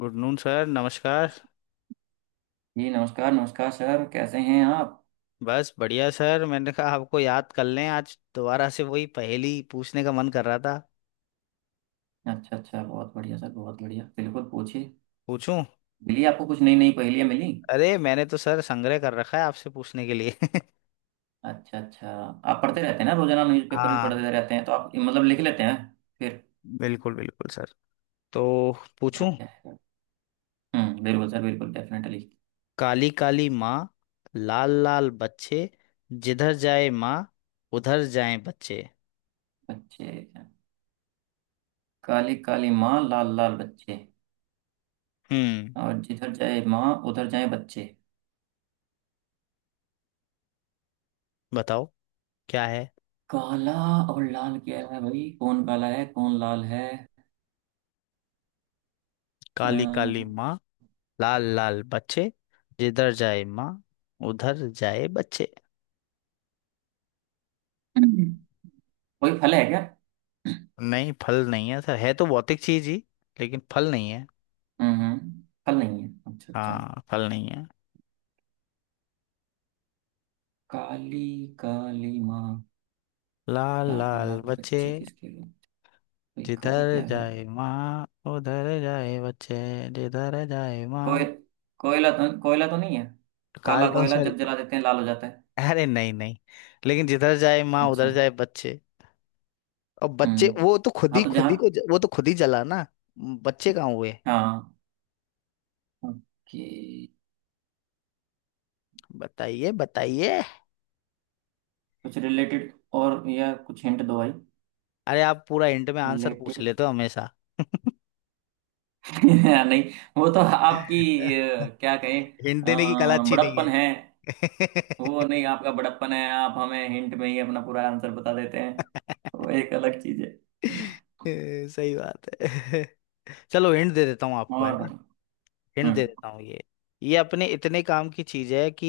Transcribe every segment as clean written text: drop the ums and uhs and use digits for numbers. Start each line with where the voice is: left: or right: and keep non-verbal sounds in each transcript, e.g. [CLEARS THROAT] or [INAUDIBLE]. left: Good noon sir, नमस्कार।
right: जी नमस्कार। नमस्कार सर, कैसे हैं आप?
left: बस बढ़िया सर, मैंने कहा आपको याद कर लें, आज दोबारा से वही पहेली पूछने का मन कर रहा था।
right: अच्छा अच्छा, बहुत बढ़िया सर, बहुत बढ़िया, बिल्कुल पूछिए।
left: पूछूं?
right: मिली आपको कुछ नई नई पहेलियाँ मिली?
left: अरे मैंने तो सर संग्रह कर रखा है आपसे पूछने के लिए [LAUGHS]
right: अच्छा अच्छा। आप पढ़ते रहते हैं ना, रोजाना न्यूज़पेपर भी
left: हाँ,
right: पढ़ते रहते हैं, तो आप मतलब लिख लेते हैं फिर।
left: बिल्कुल बिल्कुल सर। तो पूछूं।
right: बढ़िया है। हम्म, बिल्कुल सर, बिल्कुल डेफिनेटली।
left: काली काली माँ, लाल लाल बच्चे, जिधर जाए माँ उधर जाए बच्चे।
right: बच्चे। काली काली माँ, लाल लाल बच्चे,
left: हम्म।
right: और जिधर जाए माँ उधर जाए बच्चे।
left: बताओ क्या है।
right: काला और लाल क्या है भाई? कौन काला है, कौन लाल है?
left: काली काली
right: अ,
left: माँ, लाल लाल बच्चे, जिधर जाए माँ उधर जाए बच्चे।
right: कोई फल है क्या?
left: नहीं, फल नहीं है सर, है तो भौतिक चीज ही, लेकिन फल नहीं है।
right: हम्म। फल नहीं है, अच्छा अच्छा।
left: हाँ, फल नहीं है।
right: काली काली माँ,
left: लाल
right: लाल
left: लाल
right: लाल
left: बच्चे,
right: बच्चे किसके लिए? भाई काला
left: जिधर
right: क्या है?
left: जाए माँ उधर जाए बच्चे, जिधर जाए
right: कोय
left: माँ।
right: कोयला? कोयला तो नहीं है। काला
left: काल
right: कोयला
left: उसमें,
right: जब जला देते हैं लाल हो जाता है।
left: अरे नहीं नहीं, लेकिन जिधर जाए माँ
right: अच्छा।
left: उधर जाए बच्चे। और बच्चे
right: हम्म।
left: वो तो खुद
right: हाँ,
left: ही
right: तो
left: खुद
right: जहाँ।
left: ही को ज- वो तो खुद ही जला ना। बच्चे कहाँ हुए।
right: हाँ। ओके।
left: बताइए बताइए।
right: कुछ रिलेटेड और, या कुछ हिंट दो भाई।
left: अरे आप पूरा हिंट में आंसर पूछ
right: रिलेटेड।
left: लेते हो हमेशा।
right: [LAUGHS] नहीं, वो तो आपकी,
left: [LAUGHS]
right: क्या कहें,
left: हिंट देने की कला अच्छी नहीं
right: बड़प्पन है। वो
left: है। [LAUGHS]
right: नहीं, आपका बड़प्पन है, आप हमें हिंट में ही अपना पूरा आंसर बता देते हैं। वो एक अलग चीज है।
left: [LAUGHS] सही बात है। [LAUGHS] चलो हिंट दे देता हूँ आपको, है
right: और
left: ना।
right: बताओ।
left: हिंट दे
right: हम्म।
left: देता हूँ ये। ये अपने इतने काम की चीज है कि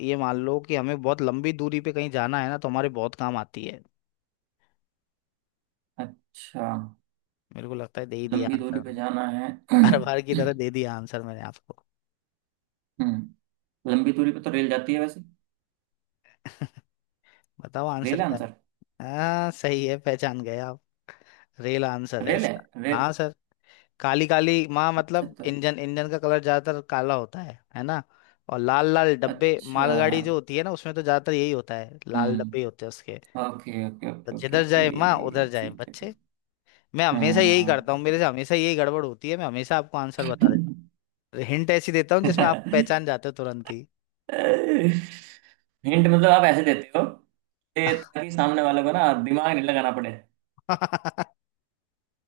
left: ये मान लो कि हमें बहुत लंबी दूरी पे कहीं जाना है ना, तो हमारे बहुत काम आती है।
right: अच्छा,
left: मेरे को लगता है दे ही दिया
right: लंबी दूरी
left: आंसर
right: पे
left: मैंने।
right: जाना है।
left: हर बार की तरह दे दिया आंसर मैंने आपको।
right: हम्म। लंबी दूरी पे तो रेल जाती है वैसे।
left: [LAUGHS] बताओ आंसर
right: रेल है
left: क्या है।
right: आंसर?
left: हाँ सही है, पहचान गए आप। रियल आंसर है
right: रेल है।
left: इसका।
right: रेल।
left: हाँ सर। काली काली माँ
right: अच्छा
left: मतलब
right: तो।
left: इंजन, इंजन का कलर ज्यादातर काला होता है ना। और लाल लाल डब्बे, मालगाड़ी जो
right: अच्छा।
left: होती है ना, उसमें तो ज्यादातर यही होता है, लाल डब्बे ही
right: हम्म।
left: होते हैं उसके।
right: ओके ओके
left: तो
right: ओके ओके
left: जिधर
right: ओके।
left: जाए माँ उधर जाए
right: ठीक है,
left: बच्चे।
right: ठीक।
left: मैं हमेशा यही करता हूँ, मेरे
right: हम्म।
left: से हमेशा यही गड़बड़ होती है, मैं हमेशा आपको आंसर बता देता हूँ। हिंट ऐसी देता हूँ जिसमें आप
right: [LAUGHS]
left: पहचान जाते हो तुरंत ही।
right: हिंट मतलब आप ऐसे देते हो कि ताकि सामने वाले को ना दिमाग नहीं लगाना पड़े।
left: [LAUGHS]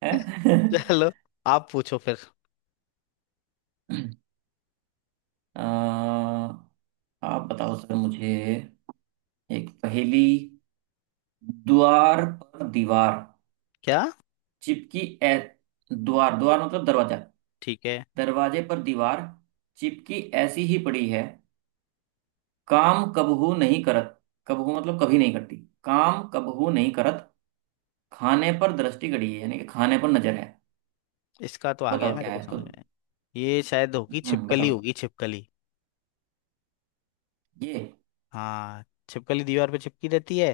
right: हैं?
left: चलो आप पूछो फिर।
right: [LAUGHS] अ, आप बताओ सर मुझे एक पहेली। द्वार पर दीवार
left: क्या।
right: चिपकी ऐ। द्वार, द्वार मतलब दरवाजा।
left: ठीक है।
right: दरवाजे पर दीवार चिपकी ऐसी ही पड़ी है। काम कबहू नहीं करत। कबहू मतलब कभी नहीं करती। काम कबहू नहीं करत। खाने पर दृष्टि गड़ी है, यानी कि खाने पर नजर है।
left: इसका तो आ गया
right: बताओ क्या
left: मेरे को
right: है तो।
left: समझ में। ये शायद होगी
right: हम्म,
left: छिपकली,
right: बताओ
left: होगी छिपकली।
right: ये।
left: हाँ। छिपकली दीवार पे चिपकी रहती है,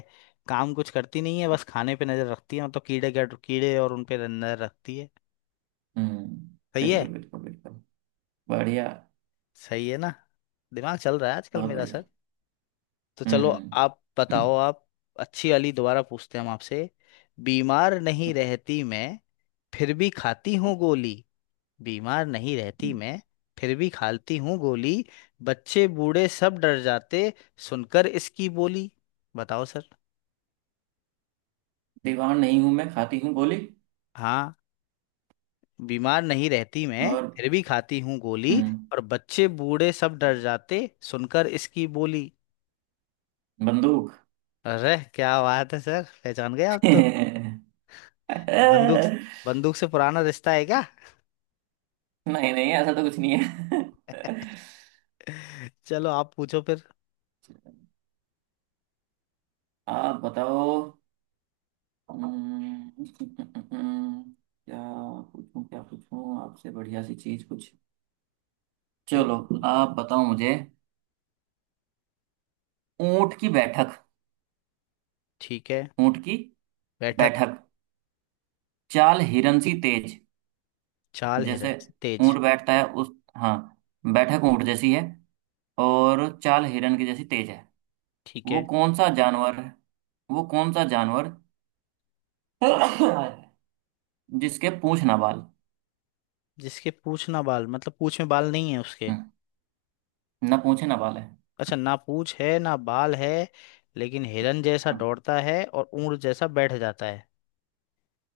left: काम कुछ करती नहीं है, बस खाने पे नजर रखती है, मतलब कीड़े, क्या कीड़े, और उन पे नजर रखती है।
right: हम्म,
left: सही है।
right: बिल्कुल बिल्कुल बिल्कुल। बढ़िया।
left: सही है ना। दिमाग चल रहा है आजकल
right: बहुत
left: मेरा
right: बढ़िया।
left: सर। तो
right: हम्म
left: चलो।
right: हम्म,
left: आप बताओ आप। अच्छी वाली दोबारा पूछते हैं हम आपसे। बीमार नहीं
right: हम्म,
left: रहती मैं, फिर भी खाती हूँ गोली। बीमार नहीं रहती
right: हम्म।
left: मैं, फिर भी खाती हूँ गोली। बच्चे बूढ़े सब डर जाते सुनकर इसकी बोली। बताओ सर।
right: दीवार नहीं हूं मैं खाती हूँ गोली
left: हाँ, बीमार नहीं रहती मैं
right: और।
left: फिर भी खाती हूँ गोली।
right: हम्म।
left: और बच्चे बूढ़े सब डर जाते सुनकर इसकी बोली।
right: बंदूक।
left: अरे क्या बात है सर, पहचान गए आप तो।
right: [LAUGHS]
left: बंदूक। बंदूक से पुराना रिश्ता है क्या।
right: नहीं नहीं, ऐसा तो कुछ नहीं है।
left: [LAUGHS] चलो आप पूछो फिर।
right: आप बताओ। हम्म, क्या पूछूं? क्या पूछूं आपसे बढ़िया सी चीज कुछ?
left: पूछ।
right: चलो,
left: तो
right: आप बताओ मुझे। ऊंट की बैठक।
left: ठीक है।
right: ऊंट की
left: बैठक।
right: बैठक। चाल हिरन सी तेज।
left: चाल हिरण
right: जैसे
left: से तेज।
right: ऊंट बैठता है उस, हाँ, बैठक ऊंट जैसी है, और चाल हिरन की जैसी तेज है।
left: ठीक
right: वो
left: है।
right: कौन सा जानवर है? वो कौन सा जानवर। [COUGHS] जिसके पूंछ ना बाल।
left: जिसके पूछ ना बाल मतलब पूछ में बाल नहीं है उसके।
right: हम्म, ना पूंछे ना बाल है।
left: अच्छा, ना पूछ है ना बाल है, लेकिन हिरन जैसा
right: हम्म,
left: दौड़ता है और ऊंट जैसा बैठ जाता है।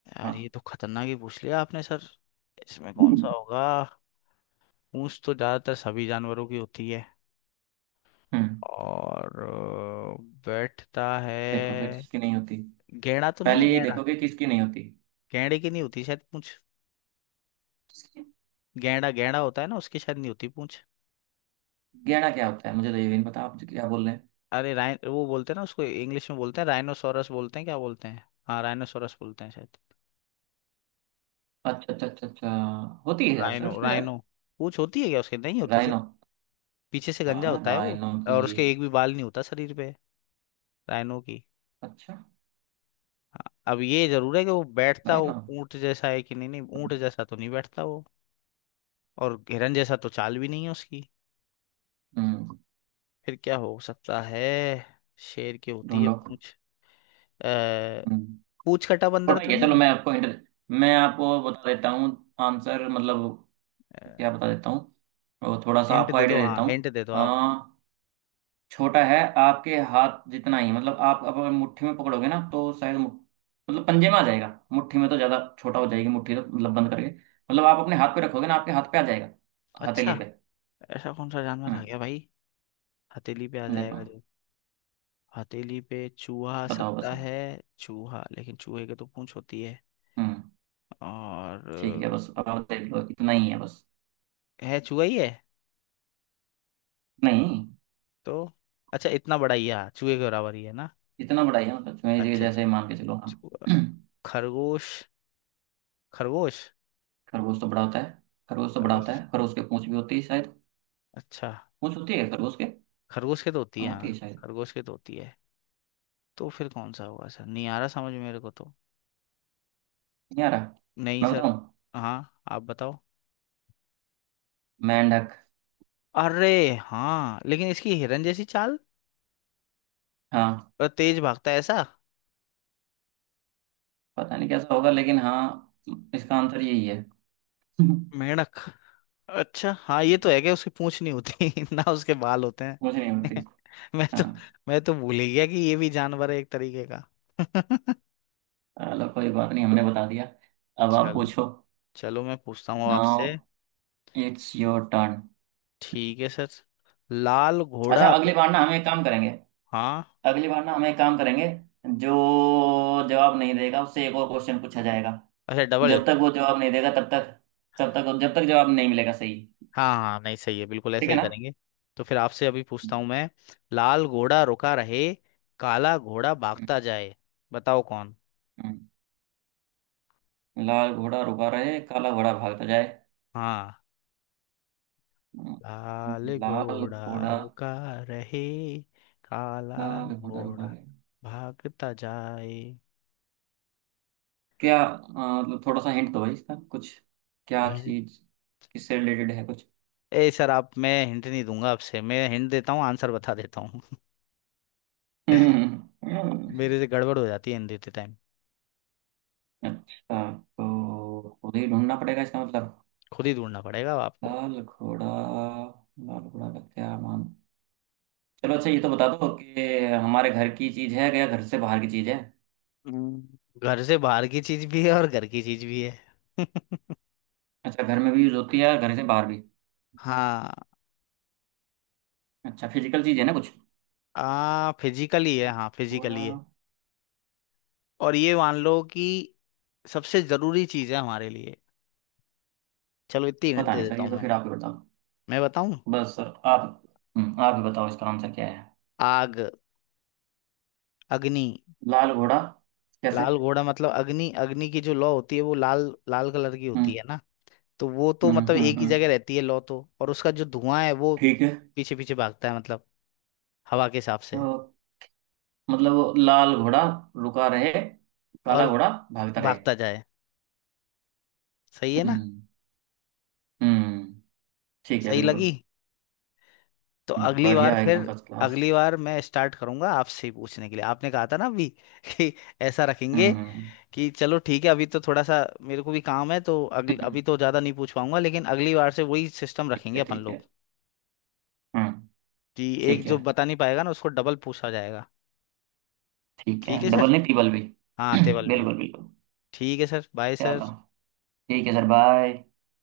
left: यार ये
right: हाँ।
left: तो खतरनाक ही पूछ लिया आपने सर। इसमें कौन सा होगा। पूंछ तो ज्यादातर सभी जानवरों की होती है।
right: हम्म।
left: और बैठता
right: देखो फिर
left: है।
right: जिसकी नहीं होती।
left: गैंडा तो नहीं है,
right: पहले ये
left: गैंडा।
right: देखो कि किसकी नहीं होती।
left: गैंडे की नहीं होती शायद पूंछ।
right: किसकी?
left: गैंडा, गैंडा होता है ना, उसकी शायद नहीं होती पूंछ।
right: गहना क्या होता है? मुझे तो ये भी नहीं पता आप क्या बोल रहे हैं।
left: अरे राइन, वो बोलते हैं ना उसको, इंग्लिश में बोलते हैं राइनोसोरस बोलते हैं, क्या बोलते हैं, हाँ राइनोसोरस बोलते हैं शायद।
right: अच्छा अच्छा अच्छा अच्छा, होती है यार सर
left: राइनो,
right: उसमें, यार।
left: राइनो। पूंछ होती है क्या उसके, नहीं होती सर।
right: राइनो।
left: पीछे से गंजा
right: हाँ,
left: होता है वो।
right: राइनो की।
left: और उसके एक भी बाल नहीं होता शरीर पे। राइनो की।
right: अच्छा।
left: हाँ, अब ये जरूर है कि वो बैठता, वो
right: राइनो।
left: ऊंट जैसा है कि नहीं, नहीं
right: हम्म।
left: ऊंट जैसा तो नहीं बैठता वो। और हिरन जैसा तो चाल भी नहीं है उसकी।
right: हम्म,
left: फिर क्या हो सकता है। शेर की होती है
right: ढूंढो।
left: पूंछ। अ,
right: हम्म।
left: पूंछ कटा बंदर
right: छोटा
left: तो
right: ही है।
left: नहीं
right: चलो
left: है।
right: मैं आपको इंटर, मैं आपको बता देता हूँ आंसर, मतलब क्या बता देता हूँ, और थोड़ा सा
left: हिंट
right: आपको
left: दे दो,
right: आइडिया
left: हाँ
right: देता
left: हिंट
right: हूँ।
left: दे दो आप।
right: हाँ, छोटा है, आपके हाथ जितना ही, मतलब आप अब अगर मुट्ठी में पकड़ोगे ना तो शायद मतलब पंजे में आ जाएगा। मुट्ठी में तो ज्यादा छोटा हो जाएगी मुट्ठी, तो मतलब बंद करके, मतलब आप अपने हाथ पे रखोगे ना आपके हाथ पे आ जाएगा। हथेली
left: अच्छा,
right: पे।
left: ऐसा कौन सा जानवर आ
right: हम्म।
left: गया भाई। हथेली पे आ
right: देखो।
left: जाएगा जो। हथेली पे चूहा आ
right: बताओ बस
left: सकता
right: अब।
left: है। चूहा, लेकिन चूहे के तो पूंछ होती है।
right: हम्म। ठीक है
left: और
right: बस, अब आप देख लो, इतना ही है बस।
left: है चूहा ही है।
right: नहीं।
left: तो अच्छा, इतना बड़ा ही है, हाँ, चूहे के बराबर ही है ना।
right: इतना बड़ा ही है, मतलब मेरे
left: अच्छा।
right: जैसे मान के चलो हम।
left: चूहा-
right: [CLEARS THROAT]
left: खरगोश। खरगोश।
right: खरगोश तो बड़ा होता है। खरगोश तो बड़ा होता
left: खरगोश।
right: है, खरगोश के पूंछ भी होती है शायद।
left: अच्छा,
right: पूंछ होती है खरगोश के, हाँ।
left: खरगोश के तो होती है,
right: होती है
left: हाँ,
right: शायद।
left: खरगोश के तो होती है। तो फिर कौन सा होगा सर, नहीं आ रहा समझ मेरे को तो।
right: नहीं आ रहा।
left: नहीं
right: मैं
left: सर।
right: बताऊं?
left: हाँ आप बताओ।
right: मेंढक।
left: अरे, हाँ लेकिन इसकी हिरन जैसी चाल
right: हाँ,
left: और तेज भागता है ऐसा।
right: पता नहीं कैसा होगा लेकिन हाँ, इसका आंसर यही है। [LAUGHS]
left: मेंढक। अच्छा हाँ ये तो है, क्या उसकी पूंछ नहीं होती [LAUGHS] ना उसके बाल होते हैं।
right: कुछ नहीं होती।
left: [LAUGHS] मैं तो,
right: हाँ।
left: मैं तो भूल ही गया कि ये भी जानवर है एक तरीके का। [LAUGHS]
right: चलो कोई बात नहीं, हमने बता दिया। अब आप
left: चल।
right: पूछो।
left: चलो मैं पूछता हूँ अब
right: नाउ
left: आपसे।
right: It's your turn.
left: ठीक है सर। लाल
right: अच्छा,
left: घोड़ा रो-।
right: अगली बार ना हम एक काम करेंगे,
left: हाँ।
right: अगली बार ना हम एक काम करेंगे, जो जवाब नहीं देगा उससे एक और क्वेश्चन पूछा जाएगा।
left: अच्छा डबल।
right: जब तक वो जवाब नहीं देगा तब तक, तब तक जब तक जवाब नहीं मिलेगा सही।
left: हाँ हाँ हाँ, नहीं सही है, बिल्कुल
right: ठीक
left: ऐसा
right: है
left: ही
right: ना?
left: करेंगे। तो फिर आपसे अभी पूछता हूँ
right: हम्म,
left: मैं। लाल घोड़ा रुका रहे, काला घोड़ा भागता जाए, बताओ कौन।
right: हम्म। लाल घोड़ा रुका रहे काला घोड़ा भागता जाए।
left: हाँ। लाल
right: लाल
left: घोड़ा
right: घोड़ा,
left: रुका रहे, काला
right: लाल घोड़ा उभा
left: घोड़ा
right: है?
left: भागता जाए।
right: क्या मतलब थोड़ा सा हिंट दो भाई इसका कुछ। क्या
left: हिंट?
right: चीज? किससे रिलेटेड है कुछ?
left: ए सर आप, मैं हिंट नहीं दूंगा आपसे, मैं हिंट देता हूँ आंसर बता देता हूँ।
right: [LAUGHS] हम्म,
left: [LAUGHS] मेरे से गड़बड़ हो जाती है हिंट देते टाइम।
right: अच्छा तो खुद ही ढूंढना पड़ेगा इसका मतलब।
left: खुद ही ढूंढना पड़ेगा अब आपको।
right: लाल घोड़ा, लाल घोड़ा का क्या मान। चलो अच्छा, ये तो बता दो कि हमारे घर की चीज है या घर से बाहर की चीज है?
left: हम्म, घर से बाहर की चीज भी है और घर की चीज भी है। [LAUGHS]
right: अच्छा, घर में भी यूज होती है घर से बाहर भी।
left: हाँ।
right: अच्छा, फिजिकल चीज है ना कुछ?
left: आ फिजिकली है, हाँ
right: घोड़ा।
left: फिजिकली है। और ये मान लो कि सबसे जरूरी चीज है हमारे लिए। चलो इतनी हिंट
right: पता
left: दे
right: नहीं सर,
left: देता
right: ये
left: हूँ
right: तो
left: मैं।
right: फिर आप ही बताओ।
left: मैं बताऊं?
right: बस सर आप, आप ही बताओ इसका आंसर क्या है।
left: आग, अग्नि।
right: लाल घोड़ा कैसे?
left: लाल घोड़ा मतलब अग्नि, अग्नि की जो लौ होती है वो लाल लाल कलर की होती
right: हम्म
left: है ना। तो वो तो
right: हम्म
left: मतलब
right: हम्म
left: एक ही
right: हम्म,
left: जगह रहती है लौ तो, और उसका जो धुआं है वो
right: ठीक है।
left: पीछे पीछे भागता है, मतलब हवा के हिसाब से।
right: तो मतलब वो लाल घोड़ा रुका रहे, काला
left: और
right: घोड़ा भागता रहे।
left: भागता जाए। सही है ना।
right: हम्म। हम्म, ठीक है,
left: सही
right: बिल्कुल।
left: लगी। तो अगली बार
right: बढ़िया
left: है
right: है, एकदम
left: फिर।
right: First class.
left: अगली बार मैं स्टार्ट करूंगा आपसे ही पूछने के लिए, आपने कहा था ना अभी [LAUGHS] कि ऐसा रखेंगे।
right: हम्म हम्म,
left: कि चलो ठीक है, अभी तो थोड़ा सा मेरे को भी काम है, तो अगली
right: हम्म, हम्म,
left: अभी तो ज़्यादा नहीं पूछ पाऊंगा, लेकिन अगली बार से वही सिस्टम
right: ठीक
left: रखेंगे
right: है
left: अपन
right: ठीक
left: लोग।
right: है। हम्म।
left: कि एक
right: ठीक है,
left: जो बता नहीं पाएगा ना उसको डबल पूछा जाएगा।
right: ठीक है,
left: ठीक है
right: डबल
left: सर।
right: नहीं ट्रिपल भी। [CLEARS THROAT]
left: हाँ, टेबल भी।
right: बिल्कुल बिल्कुल।
left: ठीक है सर, बाय
right: चलो
left: सर।
right: ठीक है सर, बाय।